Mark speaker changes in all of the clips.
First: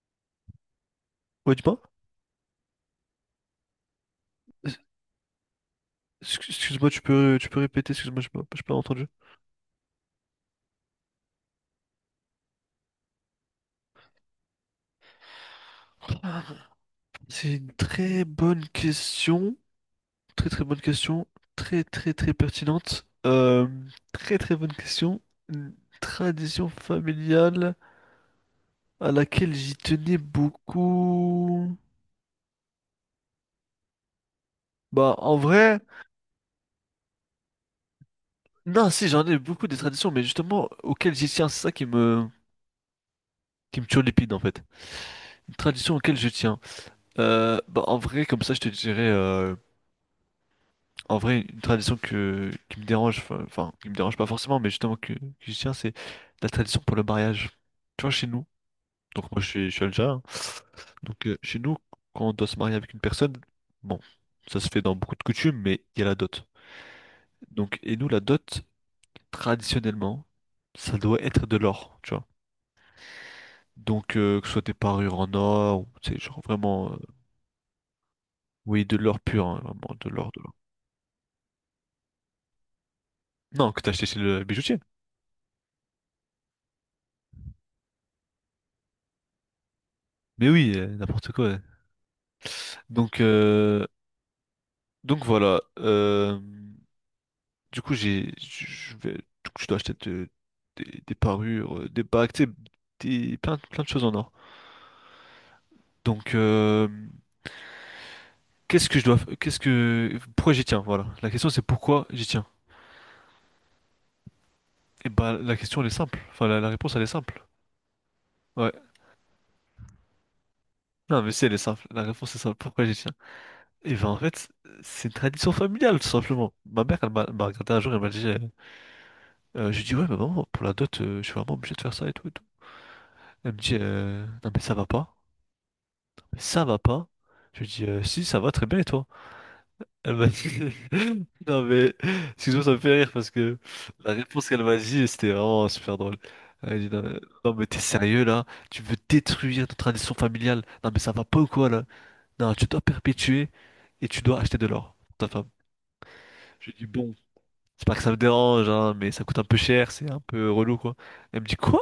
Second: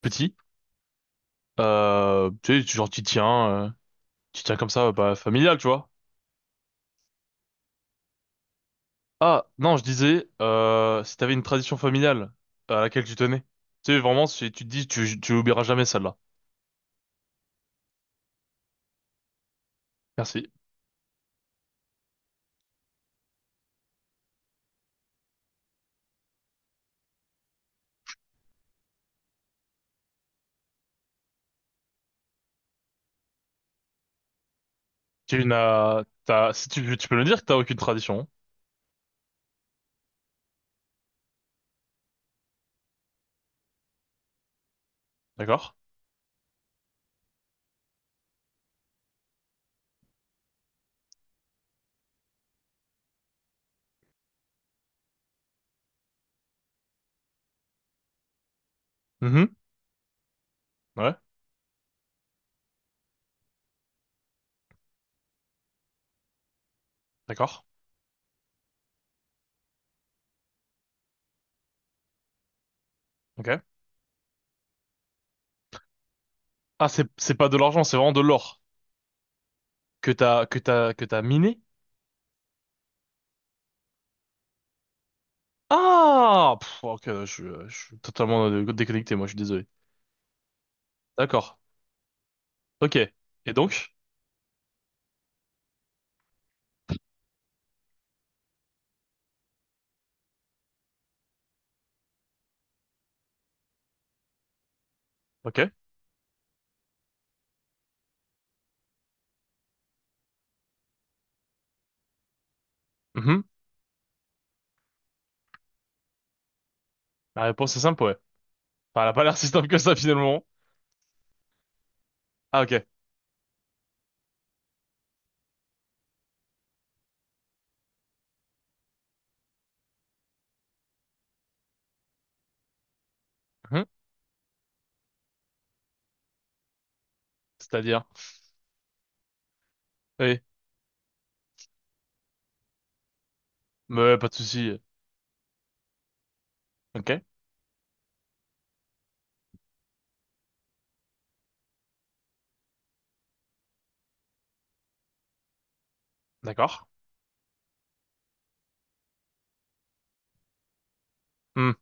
Speaker 1: Petit.
Speaker 2: Ouais, dis-moi.
Speaker 1: Tu sais, tu genre, tu tiens comme ça, bah, familial, tu vois.
Speaker 2: Excuse-moi, tu peux répéter, excuse-moi, je n'ai pas entendu.
Speaker 1: Ah, non, je disais, si t'avais une tradition familiale à laquelle tu tenais. Tu sais, vraiment, si tu te dis, tu oublieras jamais celle-là.
Speaker 2: C'est une très bonne question, très
Speaker 1: Merci.
Speaker 2: très bonne question, très très très pertinente, très très bonne question. Une tradition familiale à laquelle j'y tenais beaucoup. Bah, en vrai,
Speaker 1: T'as, si tu, tu peux me dire que t'as aucune tradition, hein.
Speaker 2: non, si, j'en ai beaucoup des traditions, mais justement, auxquelles j'y tiens, c'est ça qui me turlupine en fait. Une
Speaker 1: D'accord?
Speaker 2: tradition auxquelles je tiens. Bah, en vrai, comme ça, je te dirais. En vrai, une tradition qui me dérange, enfin, qui me dérange pas forcément, mais justement que je tiens, c'est la tradition pour le mariage. Tu vois, chez nous, donc moi je
Speaker 1: Mhm.
Speaker 2: suis, je suis algérien, hein.
Speaker 1: Ouais.
Speaker 2: Donc chez nous, quand on doit se marier avec une personne, bon, ça se fait dans beaucoup de coutumes, mais il y a la dot.
Speaker 1: D'accord.
Speaker 2: Donc, et nous, la dot, traditionnellement, ça doit être de l'or, tu vois.
Speaker 1: Ok.
Speaker 2: Donc, que ce soit des parures en or, ou, tu sais, genre
Speaker 1: Ah,
Speaker 2: vraiment,
Speaker 1: c'est pas de l'argent, c'est vraiment de l'or
Speaker 2: oui, de l'or pur, hein, vraiment, de l'or, de l'or.
Speaker 1: que t'as miné?
Speaker 2: Non, que t'as acheté chez le bijoutier.
Speaker 1: Ah! Pff, ok, je suis totalement déconnecté, moi, je suis désolé.
Speaker 2: Mais oui, n'importe
Speaker 1: D'accord.
Speaker 2: quoi. Ouais.
Speaker 1: Ok.
Speaker 2: Donc,
Speaker 1: Et donc?
Speaker 2: donc voilà, du coup, je dois acheter des parures, des bagues, tu sais, des, plein, plein de choses en or.
Speaker 1: Ok.
Speaker 2: Donc qu'est-ce que je dois, f- qu'est-ce que, pourquoi j'y tiens? Voilà, la question c'est pourquoi j'y tiens.
Speaker 1: Mhm.
Speaker 2: Et bah la question elle est simple, enfin la réponse elle est simple.
Speaker 1: La réponse est simple, ouais.
Speaker 2: Ouais,
Speaker 1: Enfin, elle a pas l'air si simple que ça, finalement.
Speaker 2: non mais si elle est simple, la réponse est simple.
Speaker 1: Ah,
Speaker 2: Pourquoi
Speaker 1: ok.
Speaker 2: j'y tiens? Et ben en fait c'est une tradition familiale tout simplement. Ma mère elle m'a regardé un jour elle m'a dit, je lui dis ouais mais maman pour la dot je suis vraiment obligé de faire ça et tout et tout. Elle me dit
Speaker 1: Hum.
Speaker 2: non mais ça va pas. Ça va pas? Je lui dis,
Speaker 1: C'est-à-dire?
Speaker 2: si, ça va très bien, et toi? Elle m'a dit,
Speaker 1: Oui.
Speaker 2: non mais, excuse-moi, ça me fait rire parce que
Speaker 1: Mais
Speaker 2: la
Speaker 1: ouais, pas de
Speaker 2: réponse qu'elle m'a
Speaker 1: souci.
Speaker 2: dit, c'était vraiment super drôle. Elle dit, non, mais
Speaker 1: Ok.
Speaker 2: non, mais t'es sérieux là? Tu veux détruire notre tradition familiale? Non mais ça va pas ou quoi là? Non, tu dois perpétuer et tu dois acheter de l'or pour ta femme. Je lui dis,
Speaker 1: D'accord.
Speaker 2: bon, c'est pas que ça me dérange, hein, mais ça coûte un peu cher, c'est un peu relou quoi. Elle me dit,
Speaker 1: Hum.
Speaker 2: quoi?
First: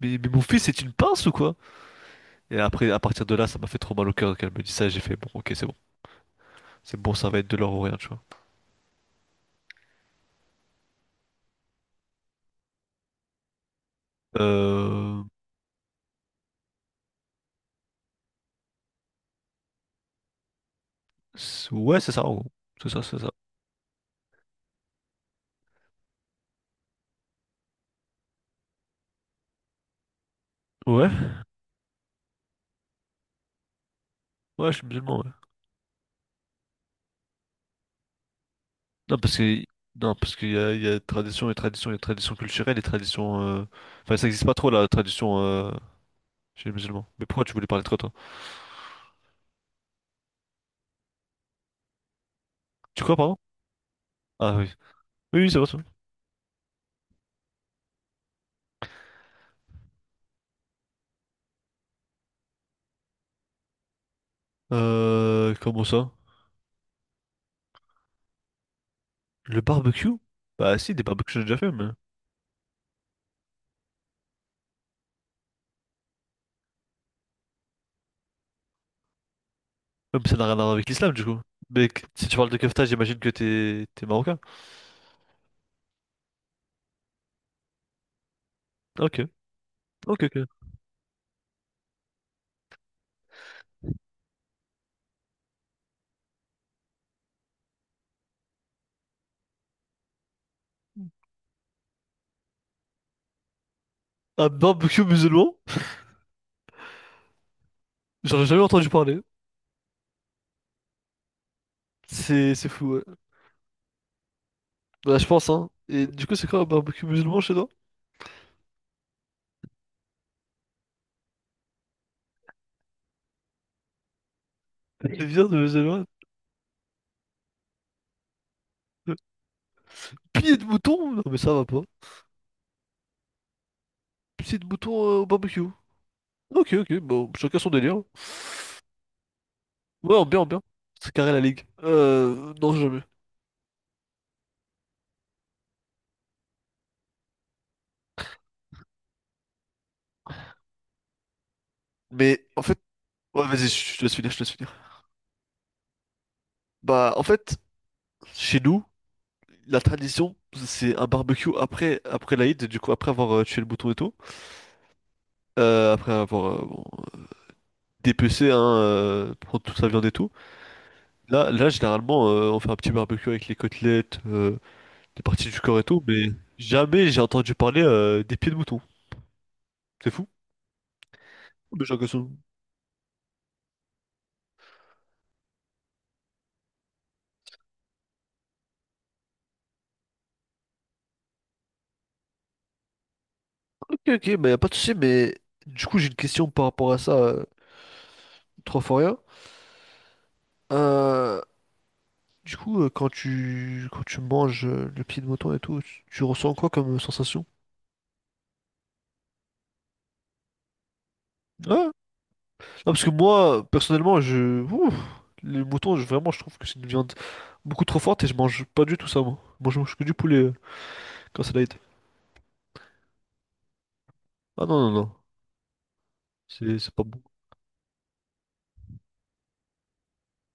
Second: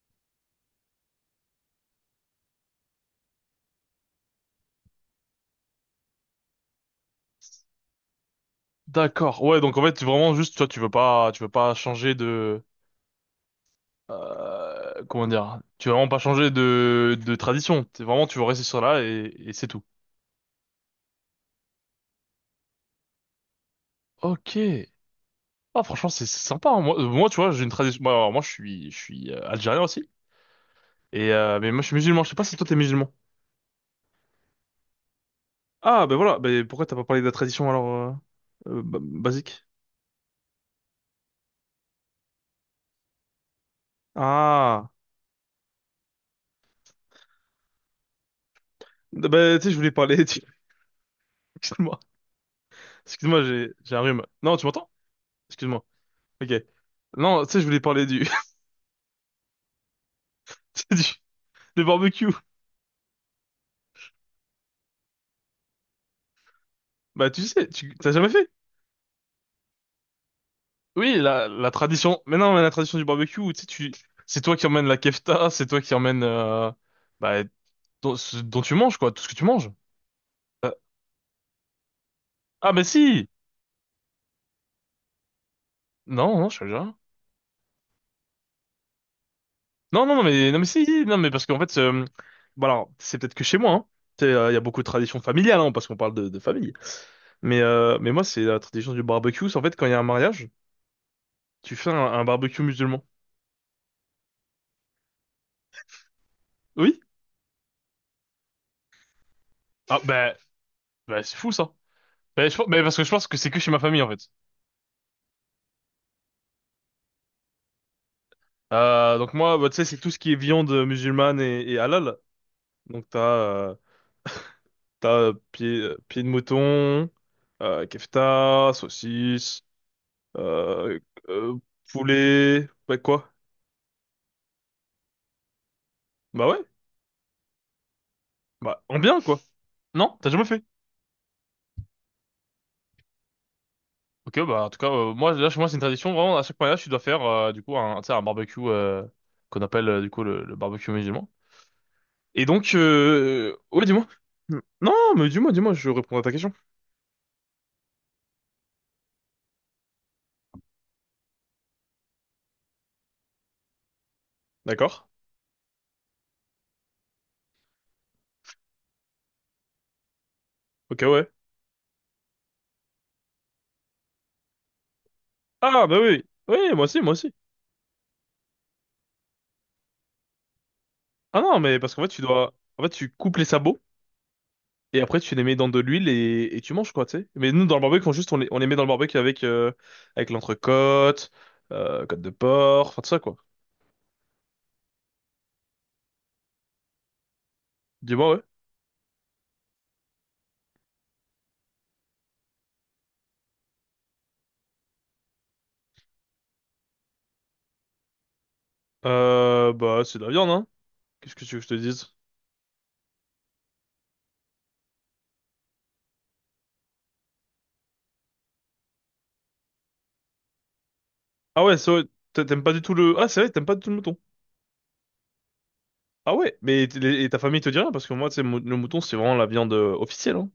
Speaker 2: Mais mon fils, c'est une pince ou quoi? Et après, à partir de là, ça m'a fait trop mal au cœur qu'elle me dise ça, j'ai fait, bon, ok, c'est bon. C'est bon, ça va être de l'or ou rien, tu vois.
Speaker 1: D'accord. Ouais, donc en fait, vraiment juste, toi, tu veux pas changer de,
Speaker 2: Euh...
Speaker 1: comment dire? Tu veux vraiment pas changer de tradition. T'es vraiment, tu veux rester sur là et c'est tout.
Speaker 2: c'est- Ouais, c'est ça, en gros. C'est ça, c'est ça.
Speaker 1: Ok. Ah, franchement, c'est sympa, hein. Moi, moi, tu vois, j'ai une tradition. Moi, alors, moi, je suis algérien aussi.
Speaker 2: Ouais?
Speaker 1: Et mais moi, je suis musulman. Je sais pas si toi, t'es musulman.
Speaker 2: Ouais, je suis musulman, ouais.
Speaker 1: Ah, ben voilà. Ben pourquoi t'as pas parlé de la tradition alors
Speaker 2: Non, parce que...
Speaker 1: basique?
Speaker 2: Non, parce qu'il y a, il y a tradition et tradition, il y a tradition culturelle et tradition... Enfin, ça existe pas trop, la
Speaker 1: Ah,
Speaker 2: tradition chez les musulmans. Mais pourquoi tu voulais parler de toi, toi?
Speaker 1: bah, tu sais, je voulais parler. Excuse-moi.
Speaker 2: Tu crois, pardon?
Speaker 1: Excuse-moi, j'ai un rhume.
Speaker 2: Ah
Speaker 1: Non, tu
Speaker 2: oui.
Speaker 1: m'entends?
Speaker 2: Oui, oui, c'est vrai, c'est
Speaker 1: Excuse-moi. Ok. Non, tu sais, je voulais parler du... du du barbecue.
Speaker 2: Comment ça?
Speaker 1: Bah, tu sais, tu t'as jamais fait?
Speaker 2: Le barbecue? Bah si, des
Speaker 1: Oui,
Speaker 2: barbecues, j'en ai
Speaker 1: la
Speaker 2: déjà
Speaker 1: la
Speaker 2: fait, mais...
Speaker 1: tradition. Mais non, mais la tradition du barbecue, tu sais, tu c'est toi qui emmènes la kefta, c'est toi qui emmènes bah ce dont tu manges quoi, tout ce que tu manges.
Speaker 2: Ouais, mais ça n'a rien à voir
Speaker 1: Euh,
Speaker 2: avec l'islam, du coup. Mais si tu parles de
Speaker 1: Ah, mais
Speaker 2: kefta, j'imagine
Speaker 1: si.
Speaker 2: que t'es... t'es marocain.
Speaker 1: Non, non, je suis algérien.
Speaker 2: Ok.
Speaker 1: Non, non,
Speaker 2: Ok,
Speaker 1: non,
Speaker 2: ok.
Speaker 1: mais non, mais si, si, non, mais parce qu'en fait, bon alors, c'est peut-être que chez moi, hein. Tu sais, il y a beaucoup de traditions familiales, hein, parce qu'on parle de famille. Mais moi, c'est la tradition du barbecue. C'est en fait, quand il y a un mariage, tu fais un barbecue musulman.
Speaker 2: Un barbecue musulman?
Speaker 1: Oui?
Speaker 2: J'aurais jamais entendu parler.
Speaker 1: Ah, bah, bah c'est fou ça.
Speaker 2: C'est c'est
Speaker 1: Mais
Speaker 2: fou,
Speaker 1: parce
Speaker 2: ouais.
Speaker 1: que je pense que c'est que chez ma famille en fait.
Speaker 2: Bah, je pense, hein. Et du coup, c'est quoi un barbecue musulman chez toi?
Speaker 1: Donc moi, bah, tu sais, c'est tout ce qui est viande musulmane et halal. Donc t'as t'as
Speaker 2: C'est bien de
Speaker 1: pied,
Speaker 2: musulman.
Speaker 1: pied de mouton, kefta, saucisse,
Speaker 2: Pied de
Speaker 1: euh,
Speaker 2: mouton? Non, mais ça
Speaker 1: euh,
Speaker 2: va pas.
Speaker 1: poulet, bah quoi?
Speaker 2: Pied de mouton au barbecue.
Speaker 1: Bah ouais,
Speaker 2: Ok, ok, bon, chacun son délire.
Speaker 1: bah en bien quoi.
Speaker 2: Ouais,
Speaker 1: Non?
Speaker 2: en
Speaker 1: T'as
Speaker 2: bien,
Speaker 1: jamais
Speaker 2: en bien.
Speaker 1: fait?
Speaker 2: C'est carré la ligue. Non, jamais.
Speaker 1: Ok, bah en tout cas, moi là chez moi c'est une tradition vraiment à chaque mariage tu dois faire tu sais, un barbecue qu'on appelle le barbecue musulman. Et
Speaker 2: Mais en
Speaker 1: donc
Speaker 2: fait, ouais, vas-y,
Speaker 1: ouais dis-moi.
Speaker 2: je te laisse finir.
Speaker 1: Non mais dis-moi dis-moi je réponds à ta question.
Speaker 2: Bah, en fait, chez nous, la tradition, c'est un barbecue après l'Aïd, du coup, après avoir tué le mouton et tout.
Speaker 1: D'accord.
Speaker 2: Après avoir bon, euh, dépecé, hein, prendre toute sa viande et tout.
Speaker 1: Ok ouais.
Speaker 2: Là, généralement, on fait un petit barbecue avec les côtelettes, des parties du corps et
Speaker 1: Ah bah
Speaker 2: tout,
Speaker 1: oui
Speaker 2: mais
Speaker 1: oui moi aussi
Speaker 2: jamais
Speaker 1: moi
Speaker 2: j'ai
Speaker 1: aussi.
Speaker 2: entendu parler des pieds de mouton. C'est fou?
Speaker 1: Ah non mais
Speaker 2: Mais j'ai
Speaker 1: parce qu'en fait tu
Speaker 2: l'impression-
Speaker 1: dois en fait tu coupes les sabots et après tu les mets dans de l'huile et tu manges quoi tu sais. Mais nous dans le barbecue on juste on les met dans le barbecue avec l'entrecôte, côte de porc, enfin tout ça quoi.
Speaker 2: Ok, ok, mais y a pas de souci, mais du coup j'ai une question par rapport à ça,
Speaker 1: Dis-moi ouais.
Speaker 2: trop fort rien. Euh, du coup, quand tu manges le pied de mouton et tout, tu ressens quoi comme sensation?
Speaker 1: Bah c'est de la viande hein. Qu'est-ce que tu veux que je
Speaker 2: Ouais.
Speaker 1: te
Speaker 2: Ouais,
Speaker 1: dise?
Speaker 2: non, parce que moi, personnellement, je. Ouh, les moutons, je- vraiment, je trouve que c'est une viande beaucoup trop forte et je mange pas du tout ça, moi. Moi, je mange que du poulet quand c'est
Speaker 1: Ah ouais,
Speaker 2: light.
Speaker 1: c'est vrai, t'aimes pas du tout le... Ah c'est vrai, t'aimes pas du tout le mouton.
Speaker 2: Ah non, non, non.
Speaker 1: Ah ouais,
Speaker 2: C'est
Speaker 1: mais
Speaker 2: c'est pas bon.
Speaker 1: et ta famille te dit rien parce que moi, tu sais, le mouton, c'est vraiment la viande officielle, hein.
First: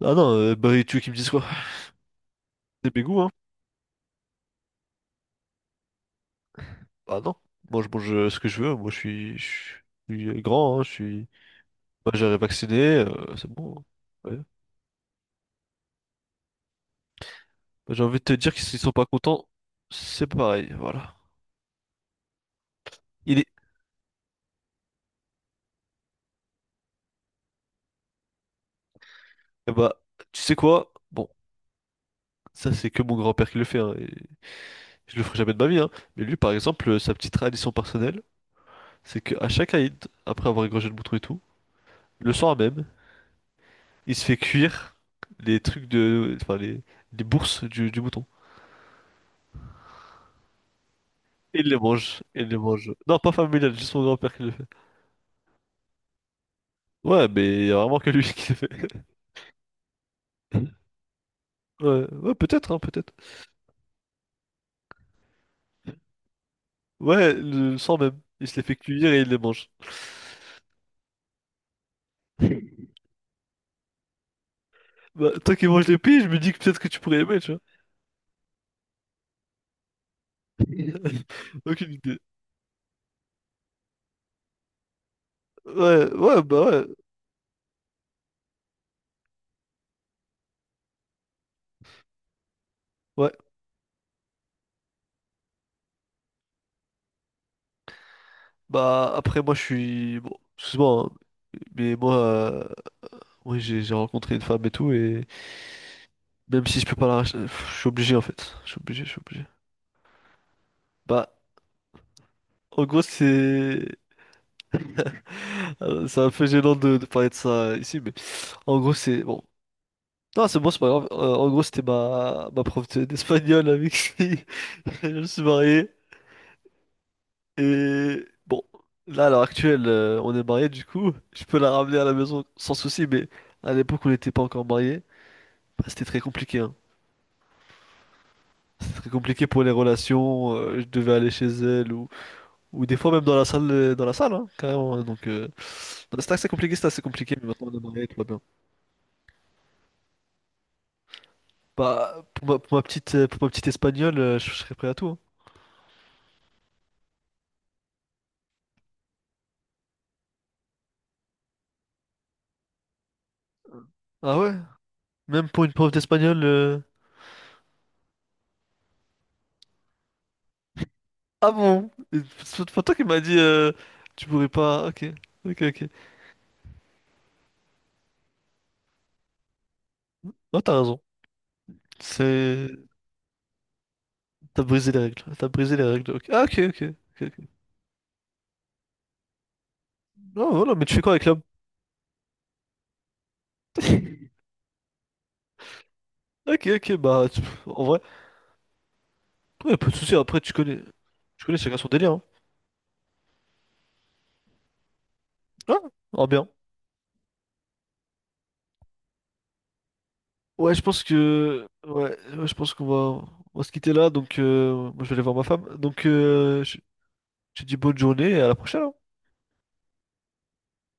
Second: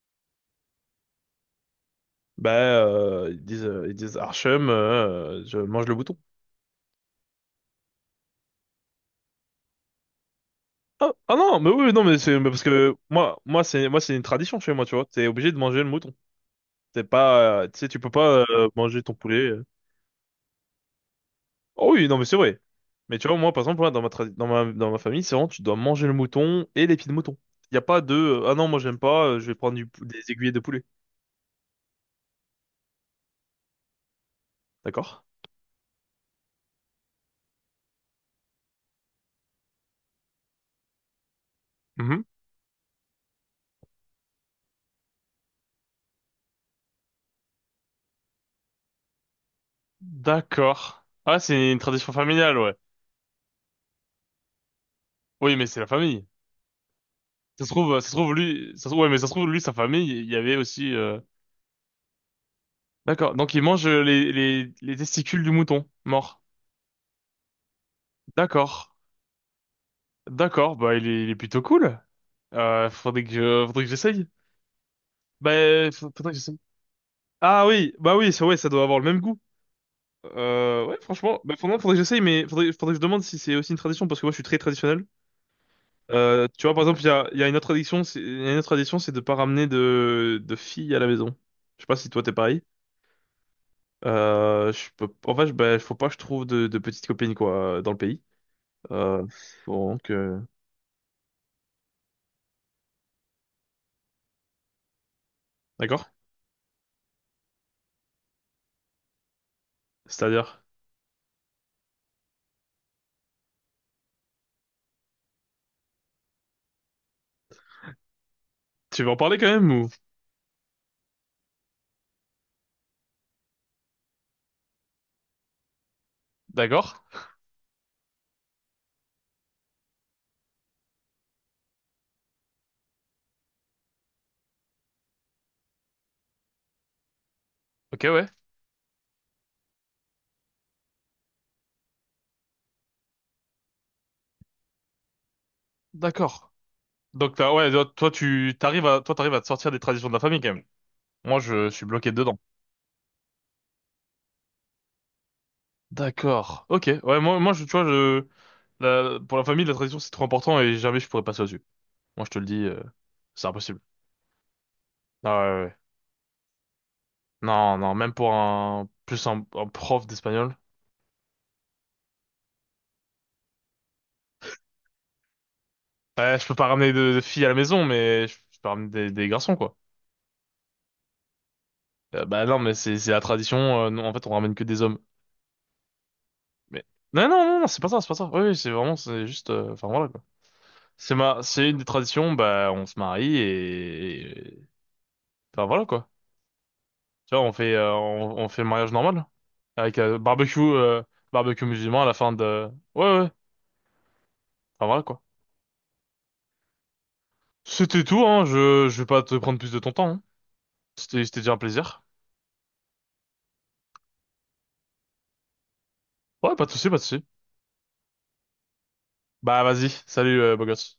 Speaker 2: Ah non, bah et tu veux qu'ils me disent quoi?
Speaker 1: Bah,
Speaker 2: C'est mes goûts, hein?
Speaker 1: ils disent Archem, je mange le mouton.
Speaker 2: Bah non. Moi je mange ce que je veux, je suis grand, hein, je
Speaker 1: Ah,
Speaker 2: suis
Speaker 1: ah non, mais oui, non, mais
Speaker 2: majeur et
Speaker 1: c'est mais parce que
Speaker 2: vacciné,
Speaker 1: moi,
Speaker 2: c'est bon.
Speaker 1: c'est une
Speaker 2: Hein. Ouais.
Speaker 1: tradition chez moi, tu vois. T'es obligé de manger le mouton. T'es pas, tu sais,
Speaker 2: Bah,
Speaker 1: tu
Speaker 2: j'ai
Speaker 1: peux
Speaker 2: envie de te
Speaker 1: pas
Speaker 2: dire que s'ils sont
Speaker 1: manger
Speaker 2: pas
Speaker 1: ton poulet,
Speaker 2: contents,
Speaker 1: euh.
Speaker 2: c'est pareil, voilà.
Speaker 1: Oh oui, non, mais c'est vrai. Mais tu vois,
Speaker 2: Il est...
Speaker 1: moi, par exemple, moi, dans ma, tra- dans ma famille, c'est vraiment, tu dois manger le mouton et les pieds de mouton. Il n'y a pas de, ah non, moi, j'aime pas, je vais
Speaker 2: Eh
Speaker 1: prendre
Speaker 2: bah,
Speaker 1: des
Speaker 2: tu
Speaker 1: aiguillets
Speaker 2: sais
Speaker 1: de poulet.
Speaker 2: quoi? Bon, ça c'est que mon grand-père qui le fait, hein, et je le
Speaker 1: D'accord?
Speaker 2: ferai jamais de ma vie, hein. Mais lui par exemple, sa petite tradition personnelle, c'est qu'à chaque Aïd, après avoir égorgé le mouton et tout,
Speaker 1: Mhm.
Speaker 2: le soir même, il se fait cuire les trucs de... enfin les bourses du mouton.
Speaker 1: D'accord. Ah, c'est une tradition
Speaker 2: Il les
Speaker 1: familiale, ouais.
Speaker 2: mange. Non, pas familial, juste mon grand-père qui le fait.
Speaker 1: Oui, mais c'est la famille.
Speaker 2: Ouais, mais
Speaker 1: Ça
Speaker 2: il
Speaker 1: se
Speaker 2: y a
Speaker 1: trouve,
Speaker 2: vraiment que lui qui le fait.
Speaker 1: ouais, mais ça se trouve lui, sa famille, il y avait aussi, euh.
Speaker 2: Ouais, ouais, peut-être, hein, peut-être.
Speaker 1: D'accord. Donc il mange les testicules du mouton mort.
Speaker 2: Ouais, le sang même. Il se les fait
Speaker 1: D'accord.
Speaker 2: cuire et il les mange.
Speaker 1: D'accord. Bah il est plutôt cool. Faudrait que j'essaye.
Speaker 2: Bah, toi qui manges
Speaker 1: Bah
Speaker 2: les pieds, je
Speaker 1: faudrait
Speaker 2: me
Speaker 1: que
Speaker 2: dis que
Speaker 1: j'essaye.
Speaker 2: peut-être que tu pourrais aimer, tu vois.
Speaker 1: Ah oui, bah oui, ça, ouais, ça doit avoir le même goût. Ouais, franchement, bah,
Speaker 2: Aucune
Speaker 1: faudrait que
Speaker 2: idée.
Speaker 1: j'essaye, mais faudrait que je demande si c'est aussi une tradition, parce que moi je suis très traditionnel. Tu vois, par
Speaker 2: Ouais.
Speaker 1: exemple, il y a une autre tradition, c'est, il y a une autre tradition, c'est de pas ramener de filles à la maison. Je sais pas si toi t'es pareil.
Speaker 2: Ouais.
Speaker 1: Je peux, en fait, bah, faut pas que je trouve de petites copines, quoi, dans le pays.
Speaker 2: Bah,
Speaker 1: Euh,
Speaker 2: après, moi, je
Speaker 1: bon, donc,
Speaker 2: suis... Bon, excuse-moi, hein, mais moi, oui, j'ai rencontré une femme et tout, et
Speaker 1: d'accord.
Speaker 2: même si je peux pas la racheter, pff, je suis obligé, en fait. Je suis obligé.
Speaker 1: C'est-à-dire,
Speaker 2: Bah, en gros, c'est... c'est un peu gênant de parler de ça ici, mais en gros,
Speaker 1: tu veux en
Speaker 2: c'est
Speaker 1: parler
Speaker 2: bon.
Speaker 1: quand même ou?
Speaker 2: Non, c'est bon, c'est pas grave. En gros, c'était ma prof d'espagnol avec qui je me suis marié.
Speaker 1: D'accord.
Speaker 2: Et bon, là, à l'heure actuelle, on est mariés, du coup, je peux la ramener à la maison sans souci, mais à l'époque, on n'était pas encore mariés. Bah, c'était très compliqué, hein.
Speaker 1: Ok, ouais.
Speaker 2: C'était très compliqué pour les relations. Je devais aller chez elle ou des fois même dans la salle, hein, carrément. Hein, donc, non,
Speaker 1: D'accord.
Speaker 2: c'était assez compliqué,
Speaker 1: Donc,
Speaker 2: mais maintenant,
Speaker 1: ouais,
Speaker 2: on est mariés,
Speaker 1: toi,
Speaker 2: tout va bien.
Speaker 1: t'arrives à, toi, t'arrives à te sortir des traditions de la famille quand même. Moi, je suis bloqué
Speaker 2: Bah,
Speaker 1: dedans.
Speaker 2: pour pour ma petite espagnole, je serais prêt à tout. Hein.
Speaker 1: D'accord. Ok. Ouais, moi, tu vois, pour la famille, la tradition, c'est trop important et jamais je pourrais passer au-dessus. Moi, je te le dis, c'est impossible.
Speaker 2: Ah ouais?
Speaker 1: Ah,
Speaker 2: Même
Speaker 1: ouais,
Speaker 2: pour
Speaker 1: ouais,
Speaker 2: une
Speaker 1: ouais.
Speaker 2: prof d'espagnol.
Speaker 1: Non, non, même pour un prof d'espagnol.
Speaker 2: Ah bon? Et toi qui m'a dit tu pourrais pas. Ok, ok, ok.
Speaker 1: Ouais, je peux pas ramener de filles à la maison, mais je peux ramener des garçons, quoi.
Speaker 2: Non, t'as raison.
Speaker 1: Bah non,
Speaker 2: C'est.
Speaker 1: mais c'est la tradition, non, en fait, on ramène
Speaker 2: T'as
Speaker 1: que des
Speaker 2: brisé les
Speaker 1: hommes.
Speaker 2: règles. T'as brisé les règles. Ok. Ah, ok, ok.
Speaker 1: Mais
Speaker 2: Ok,
Speaker 1: non, non,
Speaker 2: ok.
Speaker 1: non, non, c'est pas ça, c'est pas ça. Oui, oui, c'est vraiment, c'est juste, enfin voilà, quoi.
Speaker 2: Non, voilà, mais tu fais quoi
Speaker 1: C'est
Speaker 2: avec l'homme?
Speaker 1: ma, c'est une des traditions. Bah, on se marie et- enfin voilà, quoi.
Speaker 2: Ok, ok, bah,
Speaker 1: Tu vois, on fait,
Speaker 2: en vrai,
Speaker 1: on fait le mariage normal.
Speaker 2: ouais, pas de
Speaker 1: Avec
Speaker 2: soucis, après, tu connais
Speaker 1: barbecue
Speaker 2: chacun son
Speaker 1: musulman à
Speaker 2: délire,
Speaker 1: la
Speaker 2: hein.
Speaker 1: fin de... Ouais, ouais. Enfin, voilà, quoi.
Speaker 2: Ah, ah, bien.
Speaker 1: C'était tout, hein. Je vais pas te prendre plus de ton temps, hein.
Speaker 2: Ouais, je pense
Speaker 1: C'était déjà un
Speaker 2: que,
Speaker 1: plaisir.
Speaker 2: ouais, ouais, je pense qu'on va, on va se quitter là, donc, moi, je vais aller voir ma femme, donc,
Speaker 1: Ouais, pas de
Speaker 2: je
Speaker 1: souci, pas de souci.
Speaker 2: Je te dis bonne journée et à la prochaine. Hein.
Speaker 1: Bah, vas-y. Salut, beau gosse.